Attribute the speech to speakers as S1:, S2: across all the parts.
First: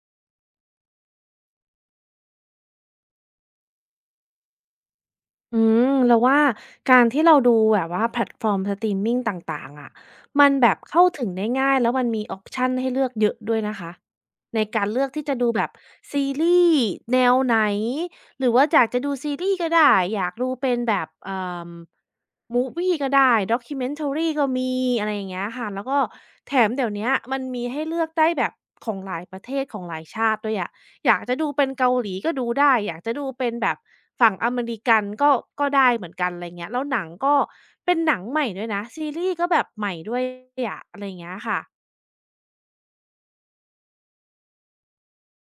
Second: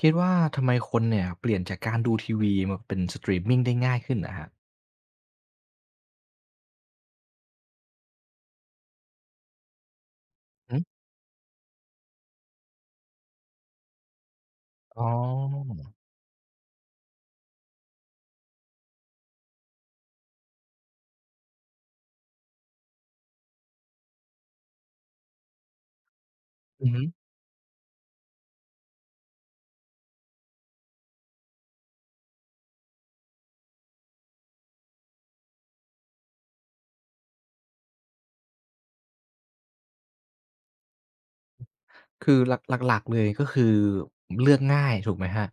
S1: คิดว่าทำไมคนเนี่ยเปลี่ยนจากการดูทีวีมาเป็นสตรีมมิงได้ง่ายขึ้นนะฮะ
S2: อืเราว่าการที่เราดูแบบว่าแพลตฟอร์มสตรีมมิงต่างๆอะมันแบบ
S1: อือ
S2: เข้าถึงได้ง่ายแล้วมันมีออปชันให้เลือกเยอะด้วยนะคะในการ
S1: อ๋
S2: เลือ
S1: อ
S2: กที่จะดูแบบซีรีส์แนวไหนหรือว่าอยากจะดูซีรีส์ก็ได้อยากดูเป็นแบบอมูฟวีก็ได้ Documentary กเมนทรีก็มีอะไรอย่างเงี้ยค่ะแล้วก็แถม
S1: อื
S2: เดี๋ย
S1: อ
S2: ว
S1: ฮึ
S2: เนี้ยมันมีให้เลือกได้แบบของหลายประเทศของหลายชาติด้วยอะ อยากจะดูเป็นเกาหลีก็ดูได้ อยากจะดูเป็นแบบฝั่งอเมริกันก็ได้เหมือนกันอะไรเงี้ยแล้วหนังก็เป็นหนังใหม่ด้วยนะ ซีรีส์ก็แบบใหม่ด้วยอะอะไรเงี้ยค่ะ
S1: คือหลักหลักๆเลยก็คือเลือกง่ายถูกไหมครับ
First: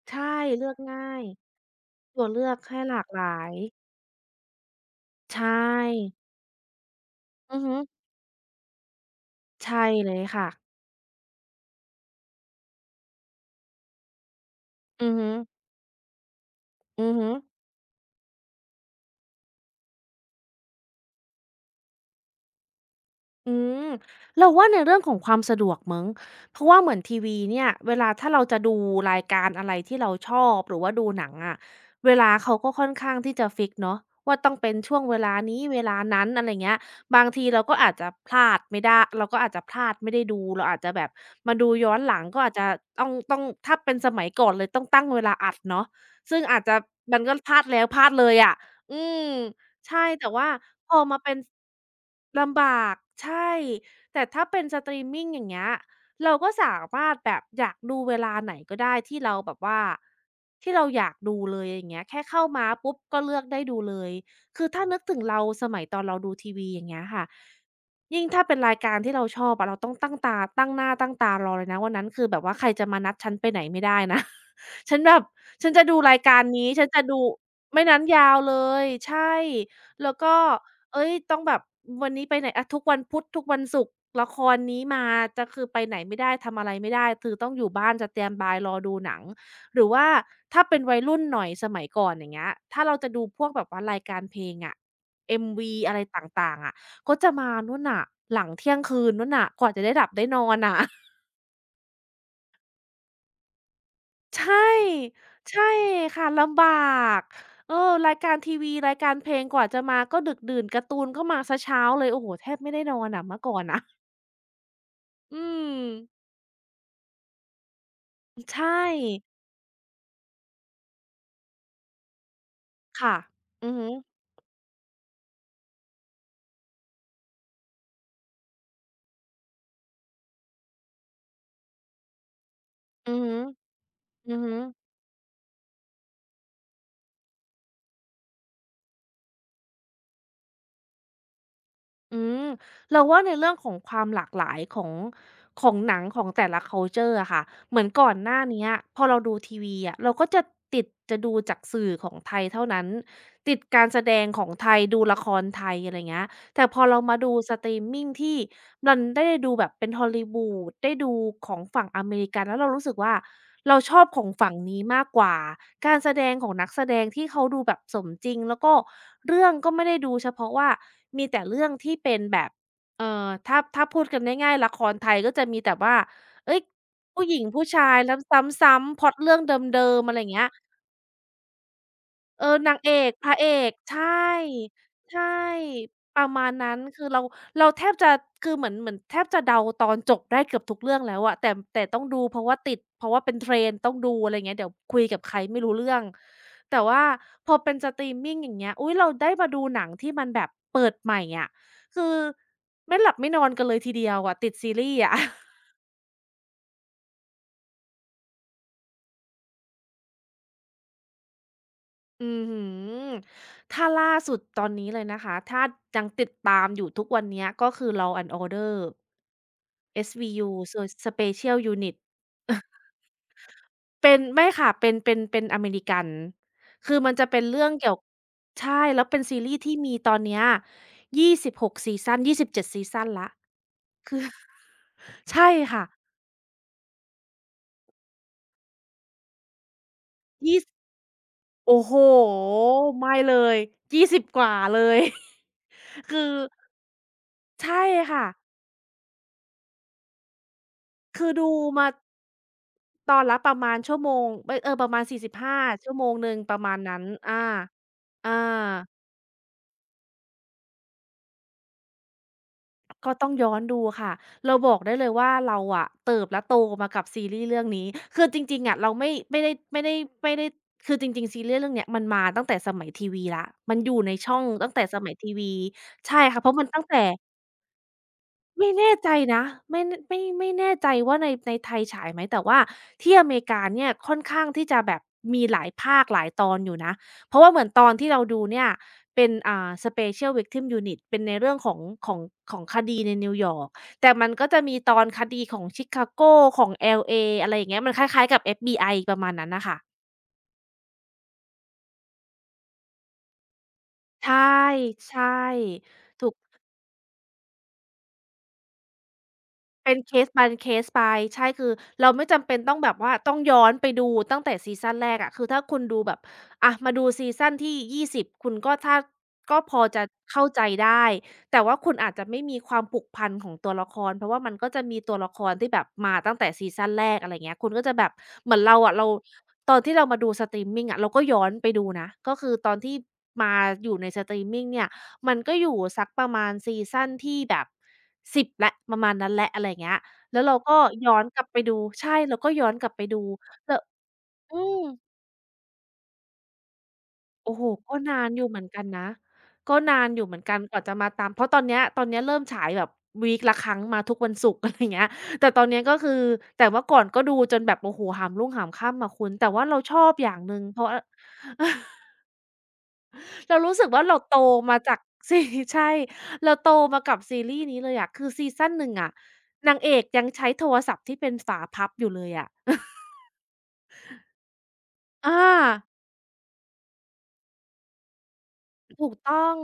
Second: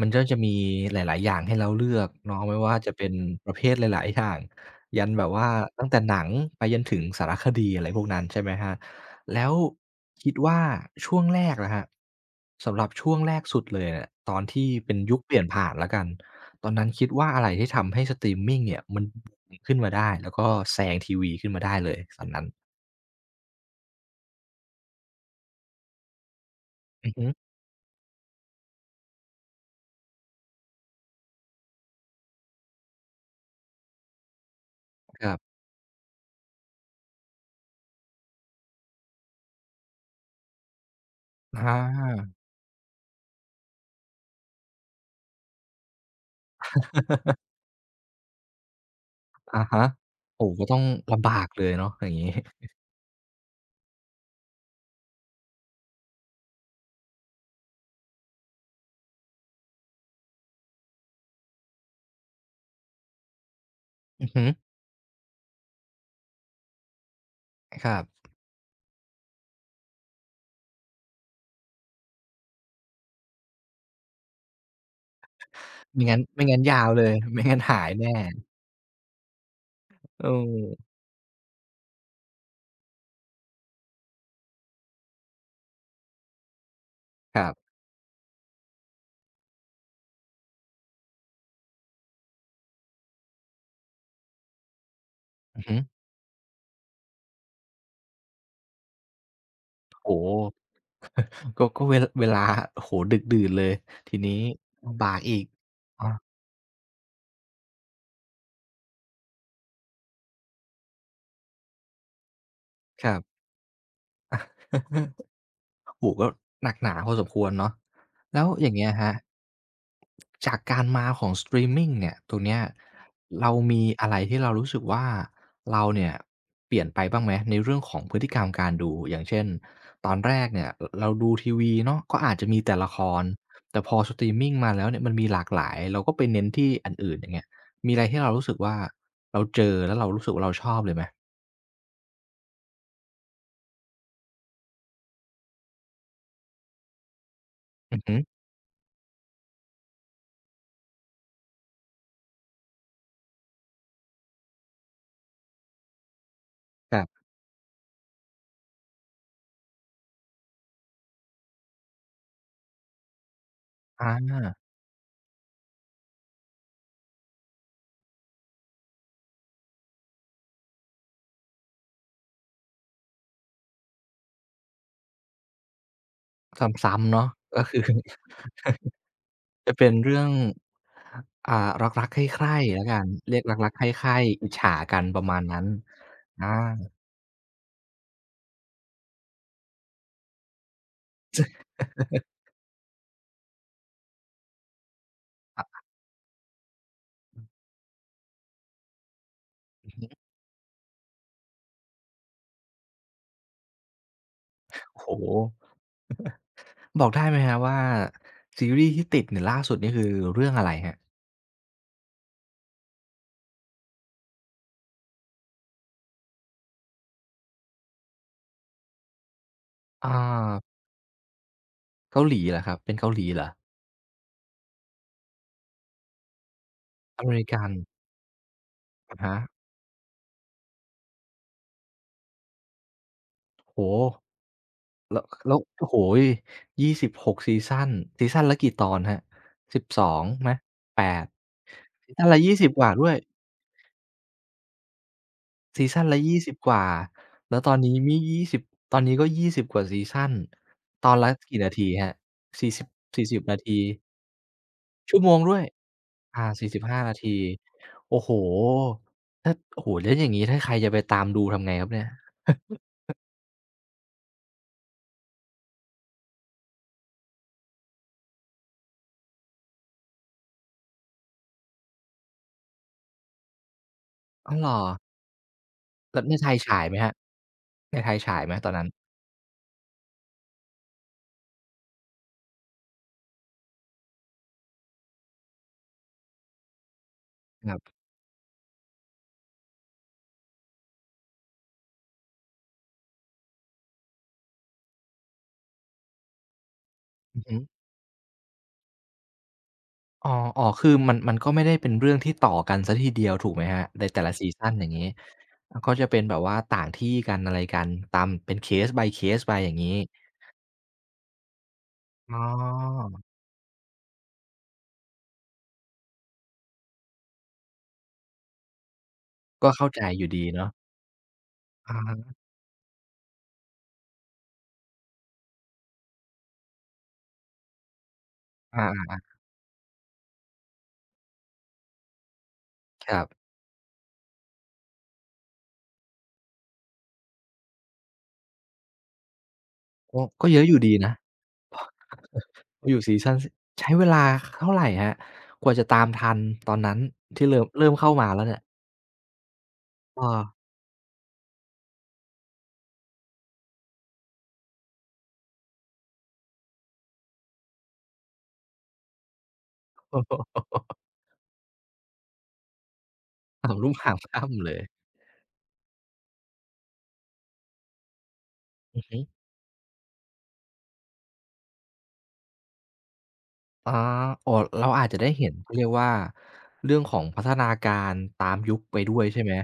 S1: มันก็
S2: ใช่
S1: จะมี
S2: เลือก
S1: ห
S2: ง่า
S1: ลาย
S2: ย
S1: ๆอย่างให้เราเลือก
S2: ตัว
S1: เนาะ
S2: เลือก
S1: ไม่ว่า
S2: ให้ห
S1: จะ
S2: ลา
S1: เป็
S2: ก
S1: น
S2: หลา
S1: ป
S2: ย
S1: ระเภทหลายๆอย่างยันแบบ
S2: ใช
S1: ว่าตั้งแต่
S2: ่
S1: หนังไปจนถึงสารค
S2: อือ
S1: ดี
S2: ฮึ
S1: อะไรพวกนั้นใช่ไหมครับแล้ว
S2: ใช่เลย
S1: คิด
S2: ค่ะ
S1: ว่าช่วงแรกล่ะครับสำหรับช่วงแรกสุดเลยเนี่ยตอนที่เป็น
S2: อือ
S1: ยุค
S2: ฮึ
S1: เปลี่ยนผ่านแล้วกันตอนนั้นคิด
S2: อือ
S1: ว่า
S2: ฮึ
S1: อะไรที่ทำให้สตรีมมิงเนี่ยมันบูมขึ้นมาได้แล้วก็แซงทีวีขึ้นมาได้เลยตอนนั้น
S2: อืมเราว่าในเรื่องของความสะดวกมั้งเพราะว่าเหมือน
S1: อือ
S2: ที
S1: ฮึ
S2: วีเนี่ยเวลาถ้าเราจะดูรายการอะไรที่เราชอบหรือว่าดูหนังอะเวลาเขาก็ค่อนข้างที่จะฟิกซ์เนาะว่าต้องเป็นช่วงเว
S1: ครั
S2: ลา
S1: บ
S2: นี้เวลานั้นอะไรเงี้ยบางทีเราก็อาจจะพลาดไม่ได้เราก็อาจจะพลาดไม่ได้ดูเราอาจจะแบบมา
S1: อ
S2: ดูย้อนหลัง
S1: า
S2: ก็อาจจะต้องถ้าเป็นสมัยก่อนเลยต้องตั้งเวลาอัดเนาะซึ่งอาจจะมันก็พลาดแล้วพลาดเลยอะอืม
S1: อะฮะ
S2: ใช่แต่
S1: โอ้
S2: ว่า
S1: โฮก็ต้อง
S2: พอมา
S1: ลำ
S2: เป็น
S1: บากเลยเนาะอย่างงี้
S2: สลำบากใช่แต่ถ้าเป็นสตรีมมิงอย่างเงี้ยเราก็สามารถแบบอยากดูเวลาไหนก็ได้ที่เราแบบว่าที่เราอยากดูเลยอย่างเงี้ยแค่เข้ามาปุ๊บก็เลือกได้ดูเลย
S1: อือฮึ
S2: คือถ้านึกถึงเราสมัยตอนเราดูทีวีอย่างเงี้ยค่ะ
S1: ครั
S2: ยิ่ง
S1: บ
S2: ถ้าเป็นรายการที่เราชอบอะเราต้องตั้งตาตั้งหน้าตั้งตารอเลยนะวันนั้นคือแบบว่าใครจะมานัดฉันไปไหนไม่ได้นะ ฉันแบบฉันจะดู
S1: ไม่งั้
S2: รา
S1: น
S2: ยการ
S1: ไม่งั้น
S2: นี้
S1: ยา
S2: ฉั
S1: ว
S2: น
S1: เล
S2: จะ
S1: ย
S2: ดู
S1: ไม่งั้นหา
S2: ไม่
S1: ย
S2: นั้น
S1: แน่
S2: ยาวเลยใช่ แล้ว
S1: เอ
S2: ก็
S1: อ
S2: เอ้ยต้องแบบวันนี้ไปไหนอะทุกวันพุธทุกวันศุกร์ละครนี้มาจะคือไปไหนไม่ได้ทำอะไรไม่ได้คือ
S1: ค
S2: ต้
S1: รั
S2: องอยู่
S1: บ
S2: บ้านสแตนด์บายรอดูหนัง หรือว่าถ้าเป็นวัยรุ่นหน่อยสมัยก่อนอย่างเงี้ยถ้าเราจะดูพวกแบบว่ารายการเพลงอะ
S1: อือ
S2: MV
S1: ฮึ
S2: อะไรต่างๆอะก็จะมานู่นน่ะหลังเที่ยงคืนนู่นน่ะกว่าจะได้หลับ
S1: โอ้
S2: ได้
S1: โฮ
S2: นอนน่ะ
S1: ก็ก็เวเวลาโอ้โฮดึกดื่นเลย ทีนี้
S2: ใช่
S1: ลำบากอีก
S2: ใช่ค่ะ
S1: อา
S2: ลำบากเออรายการทีวีรายการเพลงกว่าจะมาก็ดึกดื่นการ์ตูนก็มาเสียเช้าเลยโอ้โฮแทบไม่ได้นอ
S1: ค
S2: น
S1: รับ
S2: อะเมื่อก่อนนะอืม
S1: โอ้โฮก็หนักหนาพอสมควรเนาะแล้ว
S2: ใช่
S1: อย่างเงี้ยครับจากการมาของสตรีมมิงเนี่ยตรงเนี้ย
S2: ค่ะ
S1: เรา
S2: อือ
S1: มี
S2: ฮึ
S1: อะไรที่เรารู้สึกว่าเราเนี่ยเปลี่ยนไปบ้างไหมในเรื่องของพฤติกรรมการดูอย่างเช่นตอนแรกเนี่ยรเราดูทีวีเนาะก็อาจจะมีแต่ละค
S2: อือ
S1: ร
S2: ฮึ
S1: แต่พอสตรี
S2: อื
S1: ม
S2: อ
S1: มิง
S2: ฮึ
S1: มาแล้วเนี่ยมันมีหลากหลายเราก็ไปเน้นที่อันอื่นอย่างเงี้ยมีอะไรที่เรารู้สึกว่าเราเจอแล้วเรารู้สึกว่าเราชอบเลยไหม
S2: อืมเราว่าในเรื่องของความหลากหลายของของหนังของแต่ละคัลเชอร์อะค่ะเหมือน
S1: อือ
S2: ก่อ
S1: ฮึ
S2: นหน้าเนี้ยพอเราดูทีวีอะเราก็จะติดจะดูจากสื่อของไทยเท่านั้นติดการแสดงของไทยดูละครไทยอะไรเงี้ย แต่พอ
S1: ค
S2: เรา
S1: รั
S2: มา
S1: บ
S2: ดูสตรีมมิงที่มันได้ดูแบบเป็น Hollywood ได้ดูของฝั่งอเมริกันแล้วเรารู้สึกว่าเราชอบของ
S1: อา
S2: ฝั่งนี้มากกว่าการแสดงของนักแสดงที่เขาดูแบบสมจริงแล้วก็เรื่องก็ไม่ได้ดูเฉพาะว่ามีแต่เรื่องที่เป็นแบบถ้าพูดกันง่ายๆละครไทยก็จะมีแต่ว่าเฮ้ย
S1: ซ้ำๆ
S2: ผู้
S1: เนาะ
S2: หญิง
S1: ก็
S2: ผู้
S1: คือ
S2: ชายแล้วซ้ำๆพล็อตเรื่อง
S1: จะเป็
S2: เดิ
S1: น
S2: มๆอะไร
S1: เรื่อ
S2: อ
S1: ง
S2: ย่างเงี้ย
S1: อ่ารักๆใค
S2: เอ
S1: ร่
S2: อ
S1: ๆ
S2: นาง
S1: แล้ว
S2: เอ
S1: กัน
S2: กพระ
S1: เรียก
S2: เอ
S1: รั
S2: ก
S1: กๆใค
S2: ใช่
S1: ร่ๆอิจฉากันป
S2: ใช่
S1: ระมาณนั้น
S2: ประมาณนั้น
S1: อา
S2: คือเราเราแทบจะคือเหมือนแทบจะเดาตอนจบได้เกือบทุกเรื่องแล้วอะแต่ต้องดูเพราะว่าติดเพราะว่าเป็น trend ต้องดูอะไรอย่างเงี้ยเดี๋ยวคุยกับใคร
S1: ค
S2: ไม่
S1: รั
S2: รู้
S1: บ
S2: เรื่องแต่ว่าพอเป็นสตรีมมิงอย่างเงี้ยอุ๊ยเราได้มาดูหนังที่มันแบบเปิดใหม่อะคือไม่หลับไม่นอนกันเลยทีเดียวอะติดซีรีส์
S1: โอ้
S2: อะ
S1: โฮ บอกได้ไหมครับว่าซีรีส์ที่ติดเนี่ยล่าสุดนี่คือเรื่องอะไรครับ
S2: อือหือถ้าล่าสุดตอนนี้เลยนะคะ ถ้ายังติดตามอยู่ทุกวันเนี้ยก็คือ Law and Order
S1: อ
S2: SVU
S1: า
S2: So Special Unit
S1: เกาหลีเหรอครับเป็น เกาหลีเหรอ
S2: เป็นไม่ค่ะ เป็น เป็นอเมริกัน คือมัน
S1: อ
S2: จะ
S1: เม
S2: เป็
S1: ริ
S2: น
S1: กั
S2: เรื่อ
S1: น
S2: งเกี่ยวใช่ แล้ว
S1: อะ
S2: เป็น
S1: ฮะ
S2: ซีรีส์ที่มีตอนเนี้ย26ซีซัน27ซีซันแล้ว
S1: โอ้โฮ
S2: คือ
S1: แล้ว
S2: ใช่
S1: แล้ว
S2: ค่ะ
S1: โอ้โฮ26ซีซันซีซันละกี่ตอนครับสิบสองไหม
S2: ยี่ส
S1: 8
S2: โอ้โฮ
S1: ซีซันละ20กว่าด้ว
S2: ไม่
S1: ย
S2: เลย20กว่าเลย
S1: ซีซัน ละ
S2: คือ
S1: 20กว่า แล้วตอน
S2: ใช่
S1: นี้นี่
S2: ค่ะ
S1: 20ตอนนี้ก็20กว่าซีซันตอน
S2: คื
S1: ละ
S2: อดู
S1: กี่นาที
S2: มา
S1: ครับ 40- ิ
S2: ต
S1: บ
S2: อน
S1: สี่สิ
S2: ละ
S1: บ
S2: ประ
S1: นา
S2: มาณ
S1: ที
S2: ชั่วโมงเอ๊ยประมาณ
S1: ชั่วโมง
S2: 45
S1: ด้วย
S2: ชั่วโมงหนึ่ง
S1: อา
S2: ประมาณนั้
S1: 45
S2: น
S1: นา
S2: อา
S1: ที โอ้โฮ
S2: อา
S1: ถ้าโอ้โฮแล้วอย่างงี้ถ้าใครจะไปตามดูทำไงครับเนี่ย
S2: ก็ต้องย้อนดูค่ะเราบอกได้เลยว่าเราอะเติบและโตมากับซีรีส์เรื่องนี้คือจริงๆอะเราไม่ได้คือจริงๆซีรีส์เรื่องเนี้ยมันมาตั้งแต่สมัยทีวีแล้วมันอยู่ในช่อง
S1: อ้า วเหร
S2: ตั้ง
S1: อ
S2: แต่สมัยทีวีใช่
S1: แล้วใน
S2: ค่ะ
S1: ไท
S2: เพ
S1: ย
S2: ราะมัน
S1: ฉา
S2: ตั้
S1: ย
S2: ง
S1: ไหม
S2: แต่
S1: ครับในไทยฉายไหมต
S2: ไม่
S1: อนนั้น
S2: แน่ใจนะไม่นไม่ไม่แน่ใจว่าในไทยฉายไหมแต่ว่าที่อเมริกาเนี่ยค่อนข้างที่จะแบบมีหลายภาคหลายตอนอยู่นะเพราะว่าเหมือ
S1: ค
S2: น
S1: รั
S2: ตอน
S1: บ
S2: ที่เราดูเนี่ยเป็นSpecial Victim Unit เป็นในเรื่องของของของคดีในนิวยอร์กแต่มันก็จะมีตอนคดีของชิคาโกของ LA
S1: อือ
S2: อะไร
S1: ฮึ
S2: อย่างเงี้ยมันคล้ายๆกับ FBI ประมาณนั้นน่ะค่ะ
S1: อ๋ออ๋อคือมันมันก็ไม่ได้เป็นเรื่องที่ต่อกันเสียทีเดียวถูกไหมครับในแต่ละ
S2: ใช่
S1: ซีซันอย่างงี้
S2: ใช่
S1: อาก็จะเป็น
S2: ถู
S1: แบ
S2: ก
S1: บว่าต่างที่กันอะไรกันตามเป็น case by case ไปอย่าง
S2: เป็
S1: งี้
S2: นเค s e by case ไปใช่คือเราไม่
S1: อ๋อ
S2: จำเป็นต้องแบบว่าต้องย้อนไปดูตั้งแต่ซีซันแรกอะคือถ้าคุณดูแบบอะมาดูซีซันที่ยี่สิ0คุณก็ถ้าก็
S1: ก็
S2: พอ
S1: เข้าใจ
S2: จะ
S1: อยู่ดี
S2: เข้าใจ
S1: เนาะ
S2: ได้แต่ว่าคุ
S1: อะ
S2: ณ
S1: ฮ
S2: อาจจะ
S1: ะ
S2: ไม่มีความผูกพันของตัวละครเพราะว่ามันก็จะมีตัวละครที่แบบมาตั้งแต่ซีซันแรกอะไรเงี้ยคุณก็จะแบบเหมือนเรา
S1: อา
S2: ตอนที่เรามาดูสตรีมมิงอะเราก็ย้อนไปดูนะก็คือตอนที่
S1: ๆครับ
S2: มาอยู่ในสตรีมมิงเนี่ยมันก็อยู่สักประมาณซีซันที่แบบ 10แล้วประมาณนั้นแล้วอะไรอย่างเงี้ย
S1: ก็
S2: แล้ว
S1: ก็
S2: เรา
S1: เยอะอ
S2: ก็
S1: ยู่ดี
S2: ย้
S1: นะ
S2: อนกลับไปดูใช่เราก็ย้อนกลั
S1: อ
S2: บ
S1: ยู่
S2: ไป
S1: ซี
S2: ดู
S1: ซันส
S2: แล้ว
S1: ใช้เวลา
S2: อื
S1: เท่า
S2: ม
S1: ไรครับกว่าจะตามทันตอนนั้นที่
S2: โอ้
S1: เริ่
S2: โฮ
S1: มเริ่ม
S2: ก็
S1: เข้า
S2: นา
S1: มา
S2: นอ
S1: แล้ว
S2: ยู่
S1: เนี่
S2: เห
S1: ย
S2: มือนกันนะก็นานอ
S1: เอ
S2: ยู่เหมื
S1: อ
S2: อน กันกว่าจะมาตามเพราะตอนเนี้ยเริ่มฉายแบบวีกละครั้งมาทุกวันศุกร์ อะไรอย่างเงี้ยแต่ตอนเนี้ยก็คือแต่เมื่อก่อนก็ดูจนแบบโอ้โฮหามรุ่งหามค่ำอะคุณแต่ว่าเราชอบ
S1: โอ้
S2: อย่างห
S1: โฮ
S2: นึ่งเพราะอเออ เรา
S1: หา
S2: รู้
S1: ม
S2: สึก
S1: รุ่ง
S2: ว่า
S1: หา
S2: เรา
S1: ม
S2: โต
S1: ค่ำเล
S2: มา
S1: ย
S2: จาก ซีรีส์ใช่เราโตมากับซีรีส์นี้เลยอะคือซีซั่น1
S1: อือ
S2: อะ
S1: ฮึ
S2: นางเอกยังใช้โทรศัพท์ที่เป็นฝาพับอยู่เลยอะ
S1: อาอ๋อเราอาจจะได้
S2: อ
S1: เห็นเขาเรี
S2: า
S1: ยกว่าเรื่องของพัฒนาการตามยุคไป
S2: ถู
S1: ด้
S2: ก
S1: วยใช่
S2: ต้
S1: ไห
S2: อ
S1: ม
S2: ง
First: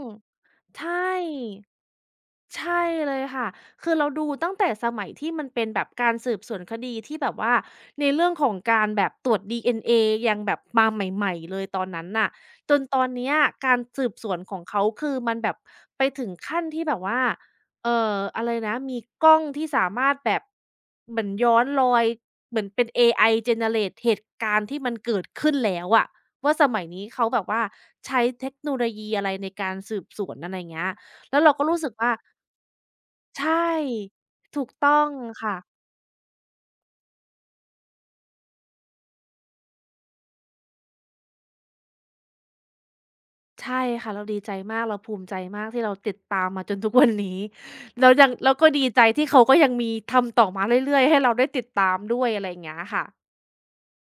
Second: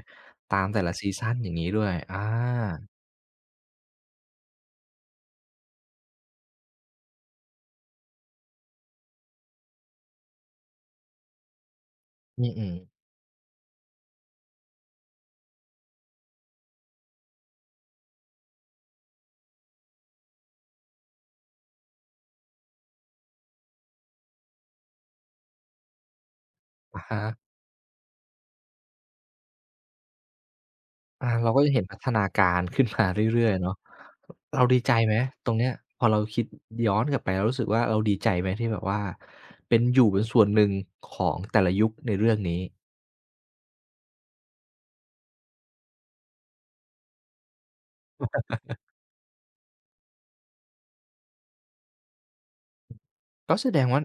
S1: ตามแต่
S2: ใช่
S1: ละซีซันอย่างงี้ด้วยอ
S2: ใช่
S1: า
S2: เลยค่ะคือเราดูตั้งแต่สมัยที่มันเป็นแบบการสืบสวนคดีที่แบบว่าในเรื่องของการแบบตรวจดีเอ็นเอยังแบบมาใหม่ๆเลยตอนนั้นน่ะ
S1: อื
S2: จ
S1: ม
S2: นตอนเนี้ยการสืบสวนของเขาคือมันแบบไปถึงขั้นที่แบบว่าอะไรนะมีกล้องที่สามารถแบบเหมือนย้อนรอยเหมือนเป็นเอไอ generate เหตุการณ์ที่มันเกิดขึ้นแล้วอะว่าสมัย
S1: ๆอะ
S2: นี้
S1: ฮะ
S2: เขาแบบว่าใช้เทคโนโลยีอะไรในการสืบสวนอะไรเงี้ย
S1: อา
S2: แล้ว
S1: เรา
S2: เรา
S1: ก็
S2: ก็
S1: จะ
S2: รู้
S1: เห็น
S2: สึก
S1: พัฒ
S2: ว่า
S1: นาการ ขึ้นมา
S2: ใช
S1: เรื่อยๆเนาะ
S2: ่
S1: เรา
S2: ถูก
S1: ดีใจ
S2: ต้อง
S1: ไหมตรง
S2: ค่ะ
S1: เนี้ยพอเราคิดย้อนกลับไปเรารู้สึกว่าเราดีใจไหมที่แบบว่าเป็นอยู่เป็นส่วนหนึ่งของแต่ละยุคในเรื่องนี้
S2: ใช่ค่ะเราดีใจมากเราภูมิใจมากที่เราติดตามมาจนทุกวันนี้ แล้วยังแล้วก็ดีใจที่เขาก็ยังมีทำต่อมาเรื่อยๆให้เราได้ติดตามด้วยอะไรอย่างเงี้ยค่ะ
S1: ก็แสดงว่า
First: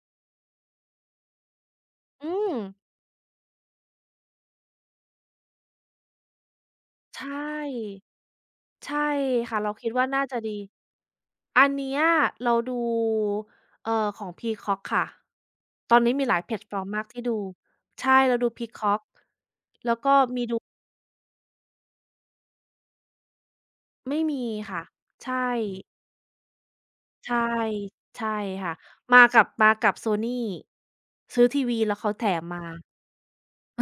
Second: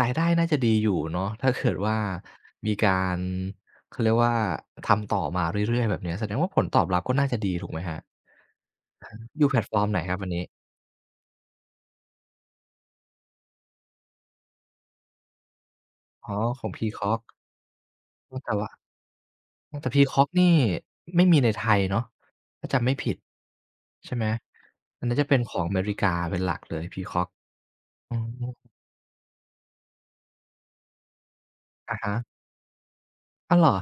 S1: รายได้น่าจะดีอยู่เนาะถ้าเกิดว่า
S2: อืม
S1: มีการเขาเรียกว่าทำต่อมาเรื่อยๆแบบเนี้ยแสดงว่าผลตอบรับก็น่า
S2: ใช่
S1: จะดีถูกไหมครับ
S2: ใช่
S1: อะฮะอยู่แพล
S2: ค่ะ
S1: ต
S2: เรา
S1: ฟอร์ม
S2: คิด
S1: ไหน
S2: ว่า
S1: ครับ
S2: น่า
S1: อัน
S2: จะ
S1: นี้
S2: ดี อันเนี้ยเราดูเอ่อของ Peacock ค่ะตอนนี้มีห
S1: อ๋อ
S2: ลายแพล
S1: ข
S2: ต
S1: อง
S2: ฟอร์มมาก
S1: Peacock
S2: ที่ดู ใช่
S1: อ้
S2: เรา
S1: อ
S2: ดู
S1: แต่ว่า
S2: Peacock
S1: อ้อแต่ Peacock นี่ไม่มีในไทยเนาะถ้าจำไม่ผิดใช่
S2: ไม่
S1: ไหม
S2: มีค่ะ
S1: อันนั้นจะเป็น
S2: ใช่
S1: ของอเมริกาเป็นหลักเลย Peacock
S2: ใช่
S1: อื
S2: ใช่
S1: ม
S2: ค่ะมากับ Sony ซื้อทีวีแล้
S1: อะ
S2: วเขา
S1: ฮะ
S2: แถมมา
S1: อ้าวเหรอ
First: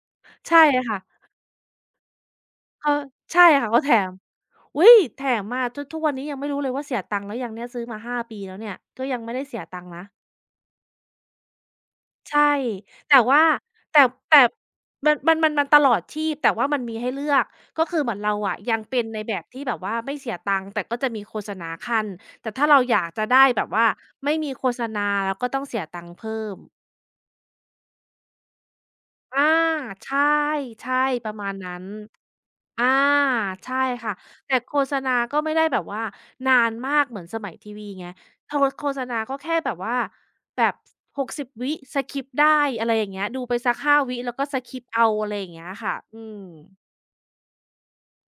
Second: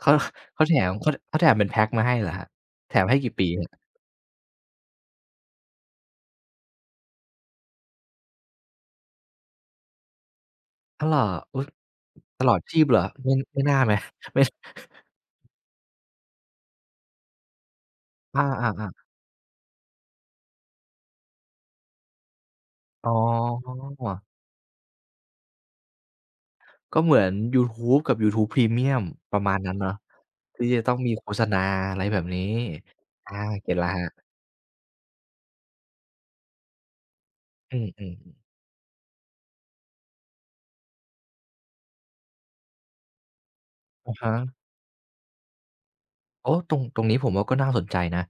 S1: เขา
S2: ใช่
S1: เขาแถมเขา
S2: ค่ะ
S1: เขาแถมเป็นแพ็กมาให้เหรอครับ
S2: เขา
S1: แถมให้กี่ปี
S2: ใช่ค่ะ
S1: ครับ
S2: เขาแถมอุ๊ยแถมมาจนทุกวันนี้ยังไม่รู้เลยว่าเสียตังค์แล้วยังเนี่ยซื้อมา5 ปีแล้วเนี่ยก็ยังไม่ได้เสียตังค์นะ
S1: อ้าวเหรออุ๊ย
S2: ใช่
S1: ชีพเหรอ
S2: แต่
S1: ไม่
S2: ว่า
S1: ไม่น่าไหม
S2: แต่
S1: ไม่
S2: แต่มันตลอดชีพแต่ว่ามันมีให้เลือกก็คือเหมือนเรา
S1: อ
S2: อะยัง
S1: า
S2: เป็น
S1: ๆ
S2: ในแบบที่แบบว่าไม่เสียตังค์แต่ก็จะมีโฆษณาคั่นแต่ถ้าเราอ
S1: ๆ
S2: ยา
S1: อ๋
S2: ก
S1: อ
S2: จะได้แบบว่าไม่มีโฆษณาเราก็ต้องเสียตังค์เพิ่ม
S1: ก็เหมือนยูทูบกับยูทูบ Premium ป
S2: อา
S1: ระมาณนั้นเนาะ
S2: ใช่
S1: ที่จะต้อ
S2: ใช่
S1: งมีโฆ
S2: ประ
S1: ษ
S2: มาณ
S1: ณา
S2: นั้น
S1: อะไรแบบนี้
S2: อา
S1: อาเก็
S2: ใช่
S1: ตแล้วครั
S2: ค่ะ
S1: บ
S2: แต่โฆษณาก็ไม่ได้แบบว่านานมากเหมือนสมัยที
S1: อื
S2: วีไง
S1: ม
S2: โทโฆษณาก็แค่แบบว่าแบบ60วิสกิปได้อะไรอย่างเงี้ยดูไปสัก5
S1: ๆอะ
S2: วิแล้
S1: ฮะ
S2: วก็สกิปเอาอะไรอย่างเงี้ยค่ะอืม
S1: โอ้ตรงตรงนี้ผมว่าก็น่าสนใจนะ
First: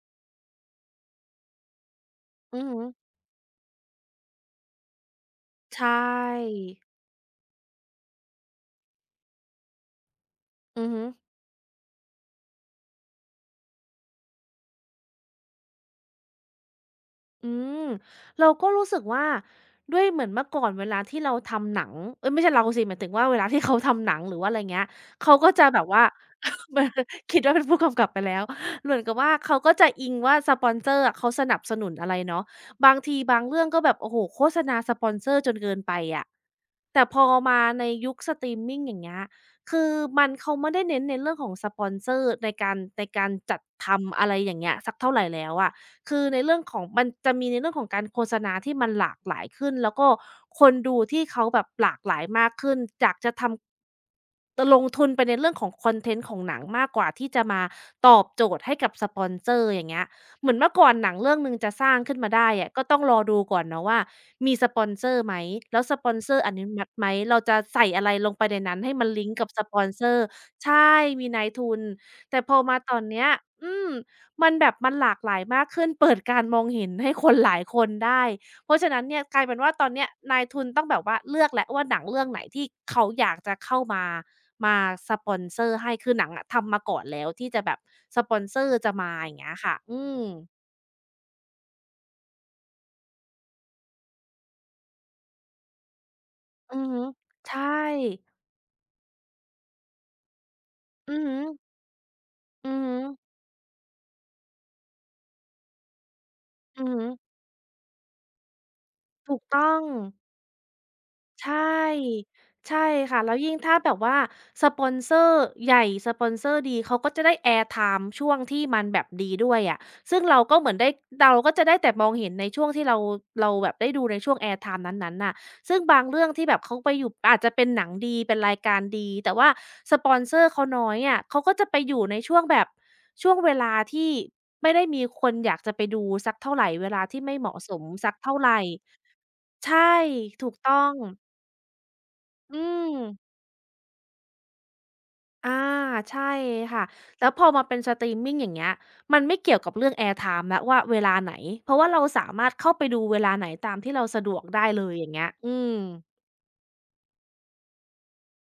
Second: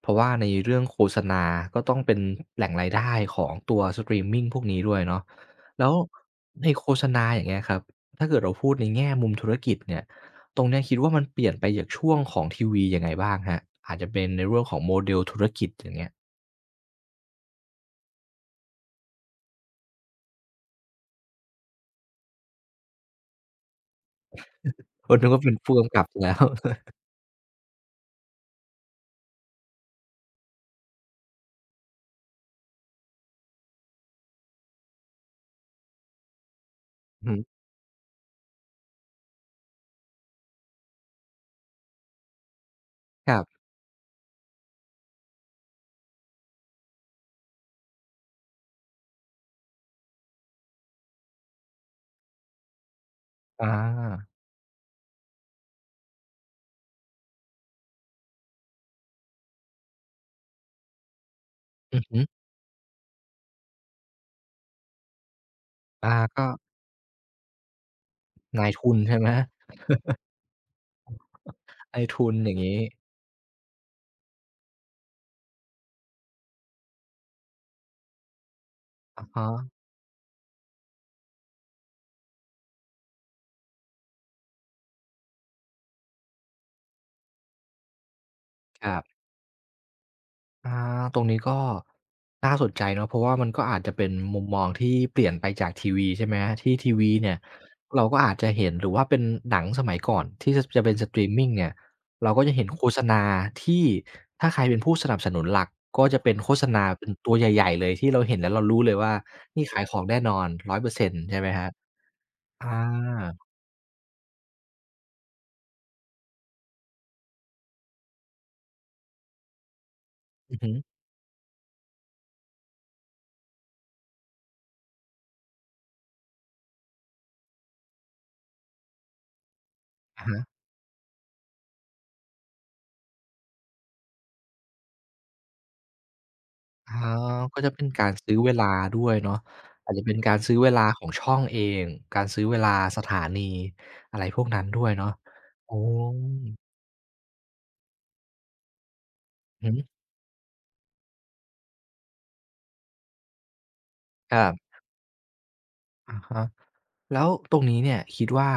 S1: เพราะว่าในเรื่องโฆษณาก็ต้องเป็น
S2: อื
S1: แห
S2: อ
S1: ล่ง
S2: ฮึ
S1: รายได้ของตัวสตรีมมิงพวกนี้ด้วยเนาะ
S2: ใช
S1: แล้ว
S2: ่
S1: ในโฆษณาอย่างเงี้ยครับถ้าเกิดเราพูดในแง่มุมธุรกิจเนี่ยตรงเนี้ย
S2: อือ
S1: คิด
S2: ฮึ
S1: ว่ามันเปลี่ยนไปจากช่วงของทีวียังไงบ้างครับอาจจะเป็นในเรื่องของโมเดลธุรกิจอย่างเงี้ย
S2: อืมเราก็รู้สึกว่าด้วยเหมือนเมื่อก่อนเวลาที่เราทำหนังเอ้ยไม่ใช่เราสิหมายถึงว่าเวลาที่เขาทำหนังหรือว่าอะไรเงี้ย
S1: เออนึก
S2: เขา
S1: ว่า
S2: ก็
S1: เป็น
S2: จะ
S1: ผู้
S2: แบบ
S1: กำกั
S2: ว่า
S1: บแล้ว
S2: เหมือนคิดว่าเป็นผู้กำกับไปแล้วเหมือนกับว่าเขาก็จะอิงว่าสปอนเซอร์อะเขาสนับสนุนอะไรเนาะบางทีบางเรื่องก็แบบโอ้โหโฆษณาสปอนเซอร์จนเกินไปอะแต่พ อ
S1: อือฮึ
S2: มาในยุคสตรีมมิงอย่างเงี้ยคือมันเขาไม่ได้เน้นในเรื่องของสปอนเซอร์ในการในกา
S1: ค
S2: ร
S1: รับ
S2: จัดทำอะไรอย่างเงี้ยสักเท่าไหร่แล้วอะ คือในเรื่องของมันจะมีในเรื่องของการโฆษณาที่มันหลากหลายขึ้นแล้วก็คนดูที่เขาแบบหลากหลายมากขึ้นจากจะทำ
S1: อา
S2: จะลงทุนไปในเรื่องของคอนเทนต์ของหนังมากกว่าที่จะมาตอบโจทย์ให้กับสปอนเซอร์อย่างเงี้ยเหมือนเมื่อก่อนหนังเรื่องหนึ่งจะสร้า
S1: อื
S2: ง
S1: อ
S2: ขึ้น
S1: ฮึ
S2: มาได้อะก็ต้องรอดูก่อนเนาะว่ามีสปอนเซอร์ไหมแล้วสปอ
S1: อา
S2: นเซอร์
S1: ก็
S2: อนุมัติไหมเราจะใส่อะไรลงไปใน
S1: นาย
S2: นั้น
S1: ทุ
S2: ให้
S1: น
S2: มัน
S1: ใช่
S2: ลิ
S1: ไหม
S2: งก์กับสปอนเซอร์ใช่มีนายทุน
S1: นายทุน
S2: แต่
S1: อ
S2: พ
S1: ย่า
S2: อ
S1: ง
S2: มา
S1: งี้
S2: ตอนเนี้ยอืมมันแบบมันหลากหลายมากขึ้นเปิดการมองเห็นให้คนหลายคนได้เพราะฉะนั้นเนี่ย
S1: อะ
S2: กลายเป็นว่า
S1: ฮะ
S2: ตอนเนี้ยนายทุนต้องแบบว่าเลือกแล้วว่าหนังเรื่องไหนที่เขาอยากจะเข้ามาสปอนเซอร์ให้คือหนังอะทำมาก่อนแล้วที่จะแบบสปอนเซอร์
S1: ค
S2: จะ
S1: รับ
S2: มาอย่างเงี้ยค่ะ อืม
S1: อาตรงนี้ก็น่าสนใจเนาะเพราะว่ามันก็อาจจะเป็นมุมมองที่เปลี่ยนไปจากทีวีใช่ไหมที่
S2: อือ
S1: ที
S2: ฮึ
S1: วีเนี่ย
S2: ใช่
S1: เราก็อาจจะเห็นหรือว่าเป็นหนังสมัยก่อนที่จะเป็นส
S2: อื
S1: ต
S2: อ
S1: รีม
S2: ฮึ
S1: มิงเนี่ยเราก็จะเห็น
S2: อือ
S1: โฆ
S2: ฮึ
S1: ษณาที่ถ้าใครเป็นผู้สนับสนุนหลักก็จะเป็นโฆษ
S2: อื
S1: ณา
S2: อฮึ
S1: เป็นตัวใหญ่ๆเลยที่เราเห็นแล้วเรารู้เลยว่า
S2: ถูก
S1: นี่
S2: ต้อ
S1: ขา
S2: ง
S1: ยของแน่นอนร้อยเปอร์เซ็นต์ใช่
S2: ใช
S1: ไหมครับ
S2: ่
S1: อ
S2: ใช่ค่ะแล้
S1: า
S2: วยิ่งถ้าแบบว่าสปอนเซอร์ใหญ่สปอนเซอร์ดีเขาก็จะได้แอร์ไทม์ช่วงที่มันแบบดีด้วยอะซึ่งเรา
S1: อื
S2: ก็
S1: อ
S2: เห
S1: ฮึ
S2: มือนได้เราก็จะได้แต่มองเห็นในช่วงที่เราเราแบบได้ดูในช่วงแอร์ไทม์นั้นๆน่ะซึ่งบางเรื่องที่แบบเขาไปอยู่อาจจะเป็นหนังดีเป็นรายการดีแต่ว่าสปอน
S1: อะ
S2: เซ
S1: ฮะ
S2: อร์เขาน้อยอะเขาก็จะไปอยู่ในช่วงแบบช่วงเวลาที่ไม่ได้มีคนอยากจะไปดูสักเท่าไรเว
S1: อ๋อ
S2: ลาที่ไม่เหมาะ
S1: ก็จะ
S2: ส
S1: เป็
S2: ม
S1: นกา
S2: สั
S1: ร
S2: ก
S1: ซื้
S2: เท่า
S1: อเว
S2: ไร
S1: ลาด้วยเนาะ
S2: ใช่
S1: อาจจะเป็นการ
S2: ถู
S1: ซื้
S2: ก
S1: อเว
S2: ต้
S1: ลา
S2: อง
S1: ของช่องเอง การซื้อเว
S2: อื
S1: ลา
S2: ม
S1: สถานีอะไรพวกนั้นด้วยเนาะ
S2: อา
S1: อ๋อ
S2: ใช่ค่ะแล้วพอมาเป็นสตรีมมิงอย่างเงี้ยมันไม่เกี่ยว
S1: อื
S2: กั
S1: อ
S2: บ
S1: ฮึ
S2: เรื่อง Air time แล้วว่าเวลาไหน เพราะว่าเราสามารถเข้าไปดูเวลาไหนตามที่เราสะด
S1: ค
S2: วก
S1: รับ
S2: ได้เลยอย่างเงี้ยอืม
S1: อะฮะแล้วตรงนี้เนี่ยคิดว่า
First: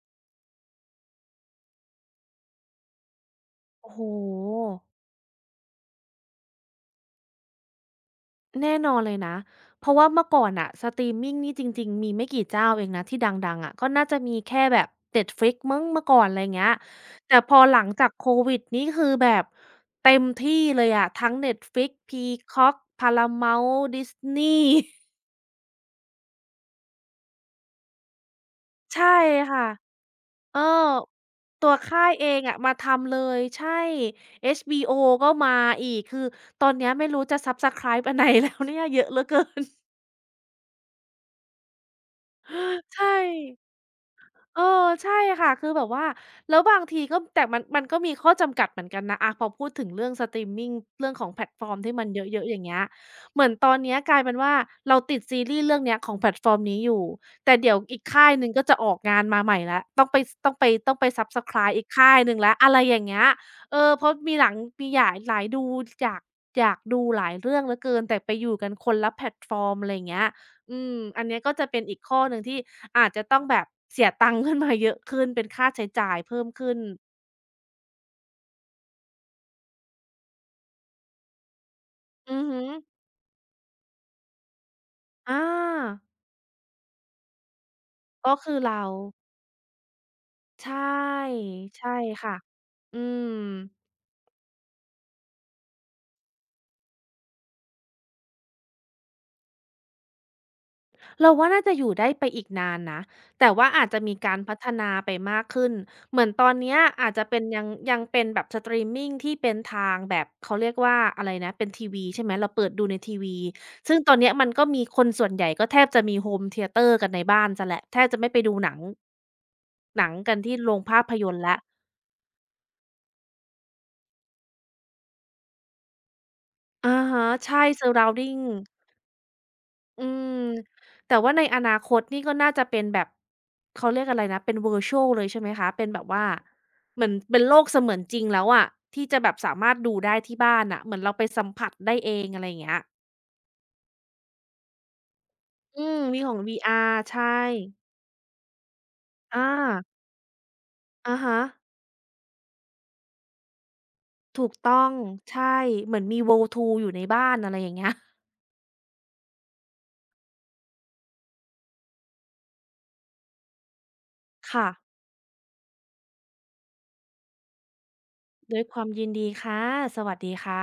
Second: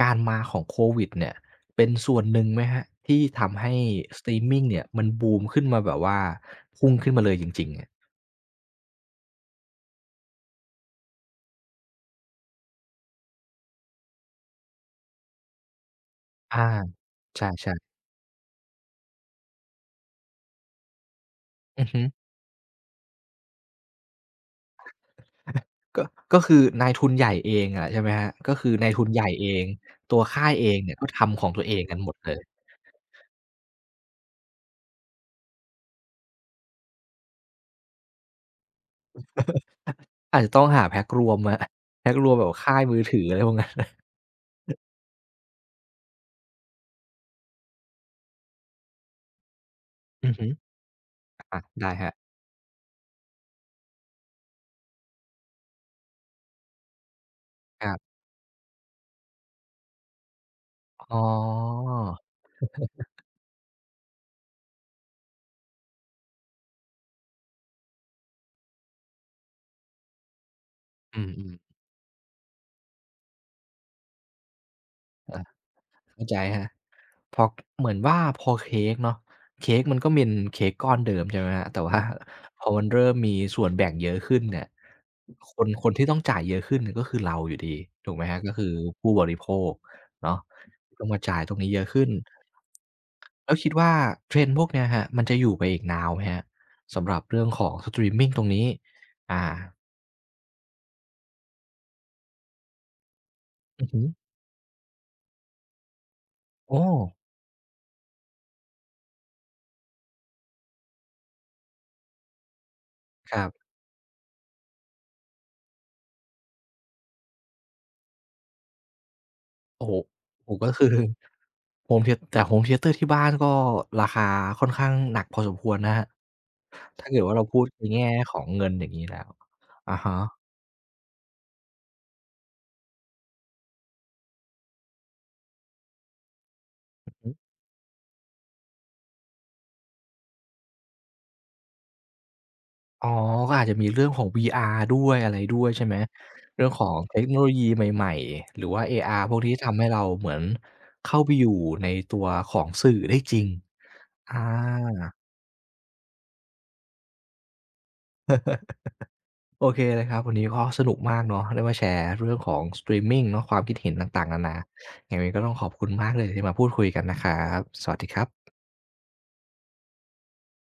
S1: การมาของโควิดเนี่ยเป็นส่วนหนึ่งไหมครับที่ทำให้
S2: โอ้โฮ
S1: สตรีมมิงเนี่ยมันบูมขึ้นมาแบบว่าพุ่งขึ้นมาเลยจริงๆอะ
S2: แน่นอนเลยนะ เพราะว่าเมื่อก่อนน่ะสตรีมมิงนี่จริงๆ มีไม่กี่เจ้าเองนะที่ดังๆอะก็น่าจะมีแค่แบบ Netflix มั้งเมื่อก่อนอะไร
S1: อา
S2: เงี้ยแต่พอ
S1: ใช่
S2: หลังจากโควิดนี่คือแบบเต็มที่เลยอะทั้ง
S1: ๆอือ
S2: Netflix,
S1: ฮึ
S2: Peacock, Paramount, Disney
S1: ก็ก็คือนายทุนใหญ่เองอะใช่ไหมครับก็คือนายทุ
S2: ใช่
S1: นใหญ่เอ
S2: ค่ะ
S1: ง ตัวค่าย
S2: เออ
S1: เองเนี่ยก็ทำของตัว
S2: ตั
S1: เอ
S2: ว
S1: งกัน
S2: ค่า
S1: หม
S2: ย
S1: ด
S2: เอ
S1: เลย
S2: งอะมาทำเลยใช่ HBO ก็มาอีกคือตอนเนี้ยไม่รู้จะซับสไกรา์อันไหน แล้วเนี่ยเยอะเหลือเกิน
S1: อาจจะต้องหาแพ็กรวมมา แพ็กรวมแบบค่าย มือ
S2: ใช่
S1: ถืออะไรพวกนั้น
S2: เออใช่ค่ะคือแบบว่าแล้วบางทีก็แต่มันก็มีข้อจำกัดเหมือนกันนะอะพอพูดถึงเรื่องส
S1: อือ
S2: ตรี
S1: ฮึ
S2: มมิงเรื่องของแพลต
S1: อา
S2: ฟอร์ม
S1: ได้
S2: ที่
S1: ค
S2: มัน
S1: รับ
S2: เยอะๆอย่างเงี้ยเหมือนตอนเนี้ยกลายเป็นว่าเราติดซีรีส์เรื่องเนี้ยของแพลตฟอร์มนี้อยู่แต่เดี๋ยว
S1: ครั
S2: อีก
S1: บ
S2: ค่ายหนึ่งก็จะออกงานมาใหม่แล้วต้องไปสต้องไปต้องไป
S1: อ๋อ
S2: Subscribe อีกค่ายหนึ่งแล้วอะไรอย่างเงี้ยเออเพราะมีหลายดูอยากอยากดูหลายเรื่องเหลือเกินแต่ไปอยู่กันคนละแพลตฟอร์มอะไรอย่างเงี้ย อืม
S1: อื
S2: อันเนี้ยก็จะ
S1: ม
S2: เป็นอีกข้อหนึ่งที่อาจจะต้องแบบเสียตังค์ขึ้นมาเยอะขึ้น
S1: ๆอา
S2: เป็นค่าใช้จ่าย
S1: เข้าใจ
S2: เพิ่ม
S1: ครับ
S2: ขึ้น
S1: พอเหมือนว่าพอเค้กเนาะเค้กมันก็เป็นเค้กก้อนเดิมใช่ไหมครับแต่ว่า
S2: อือฮึ
S1: พอมันเริ่มมีส่วนแบ่งเยอะขึ้นเนี่ย
S2: อ
S1: คน
S2: า
S1: ที่ต้องจ่ายเยอะขึ้นเนี่ยก็คือเราอยู่ดีถูกไหมค
S2: ก็
S1: รับก็
S2: คือ
S1: คือ
S2: เรา
S1: ผู้บริโภคเนาะ
S2: ใช
S1: ต้องมา
S2: ่
S1: จ่ายตรงนี้เยอะ
S2: ใช่
S1: ขึ้น
S2: ค่ะ อืม
S1: แล้วคิดว่า trend พวกเนี้ยครับมันจะอยู่ไปอีกนานไหมครับสำหรับเรื่องของสตรีมมิงตรงนี้อ่า
S2: เราว่าน่าจะอยู่ได้ไปอีกนานนะ แต่ว่า
S1: อื
S2: อา
S1: อ
S2: จจะ
S1: ฮึ
S2: มีการพัฒนาไปมากขึ้น เหมือนตอนเนี้
S1: โอ้
S2: ยอาจจะเป็นยังเป็นแบบสตรีมมิงที่เป็นทางแบบเขาเรียกว่าอะไรนะ เป็นทีวีใช่ไหม เราเปิดดูในที
S1: ค
S2: วี
S1: รับ
S2: ซึ่งตอนเนี้ยมันก็มีคนส่วนใหญ่ก็แทบจะมีโฮมเธียเตอร์กันในบ้านเสียแล้วแทบจะไม่ไปดูหนัง
S1: โอ้โฮ
S2: หนังกัน
S1: โอ้
S2: ที่
S1: โฮก็
S2: โรง
S1: คือ
S2: ภาพยนตร์แล้ว
S1: โฮมเธียเตอร์ที่บ้านก็ราคาค่อนข้างหนักพอสมควรนะครับ
S2: อะ
S1: ถ้าเกิด
S2: ฮะ
S1: ว่าเราพู
S2: ใช่
S1: ดในแง่ขอ
S2: surrounding
S1: งเงินอย่างงี้แล้วอะ
S2: อื
S1: ฮะ
S2: มแต่ว่าในอนาคตนี่ก็น่าจะเป็นแบบเขาเรียกอะไรนะเป็น virtual เลยใช่ไหมคะเป็นแบบว่าเหมื
S1: อื
S2: อน
S1: อฮึ
S2: เป็นโลกเสมือนจริงแล้วอะที่จะแบบสามารถดูได้ที่บ้านน่ะเหมือนเราไปสัมผัสได้เองอะไรอย่างเงี้ย
S1: อ๋อก็อาจจะมีเรื่องของ VR ด้วยอะไรด้วย
S2: อื
S1: ใช่ไหม
S2: มมีของ
S1: เรื่องของ
S2: VR
S1: เทค
S2: ใช่
S1: โนโลยีใหม่ๆหรือว่า AR พวก
S2: อา
S1: นี้ททำให้เราเหมือน
S2: อะ
S1: เข้าไป
S2: ฮะ
S1: อยู่ในตัวของสื่อได้จริงอา
S2: ถูกต้องใช่เหมือนมี World Tour อยู่ในบ้านอะไรอย่างเงี้ย
S1: โอเคเลยครับวันนี้ก็สนุกมากเนาะได้มาแชร์เรื่องของสตรีมมิงเนาะความคิดเห็นต่างๆนานา
S2: ค่ะ
S1: ยังไงก็ต้องขอบคุณมากเลยที่มาพูดคุยกันนะครับสวัสดีครับ
S2: ด้วยความยินดีค่ะสวัสดีค่ะ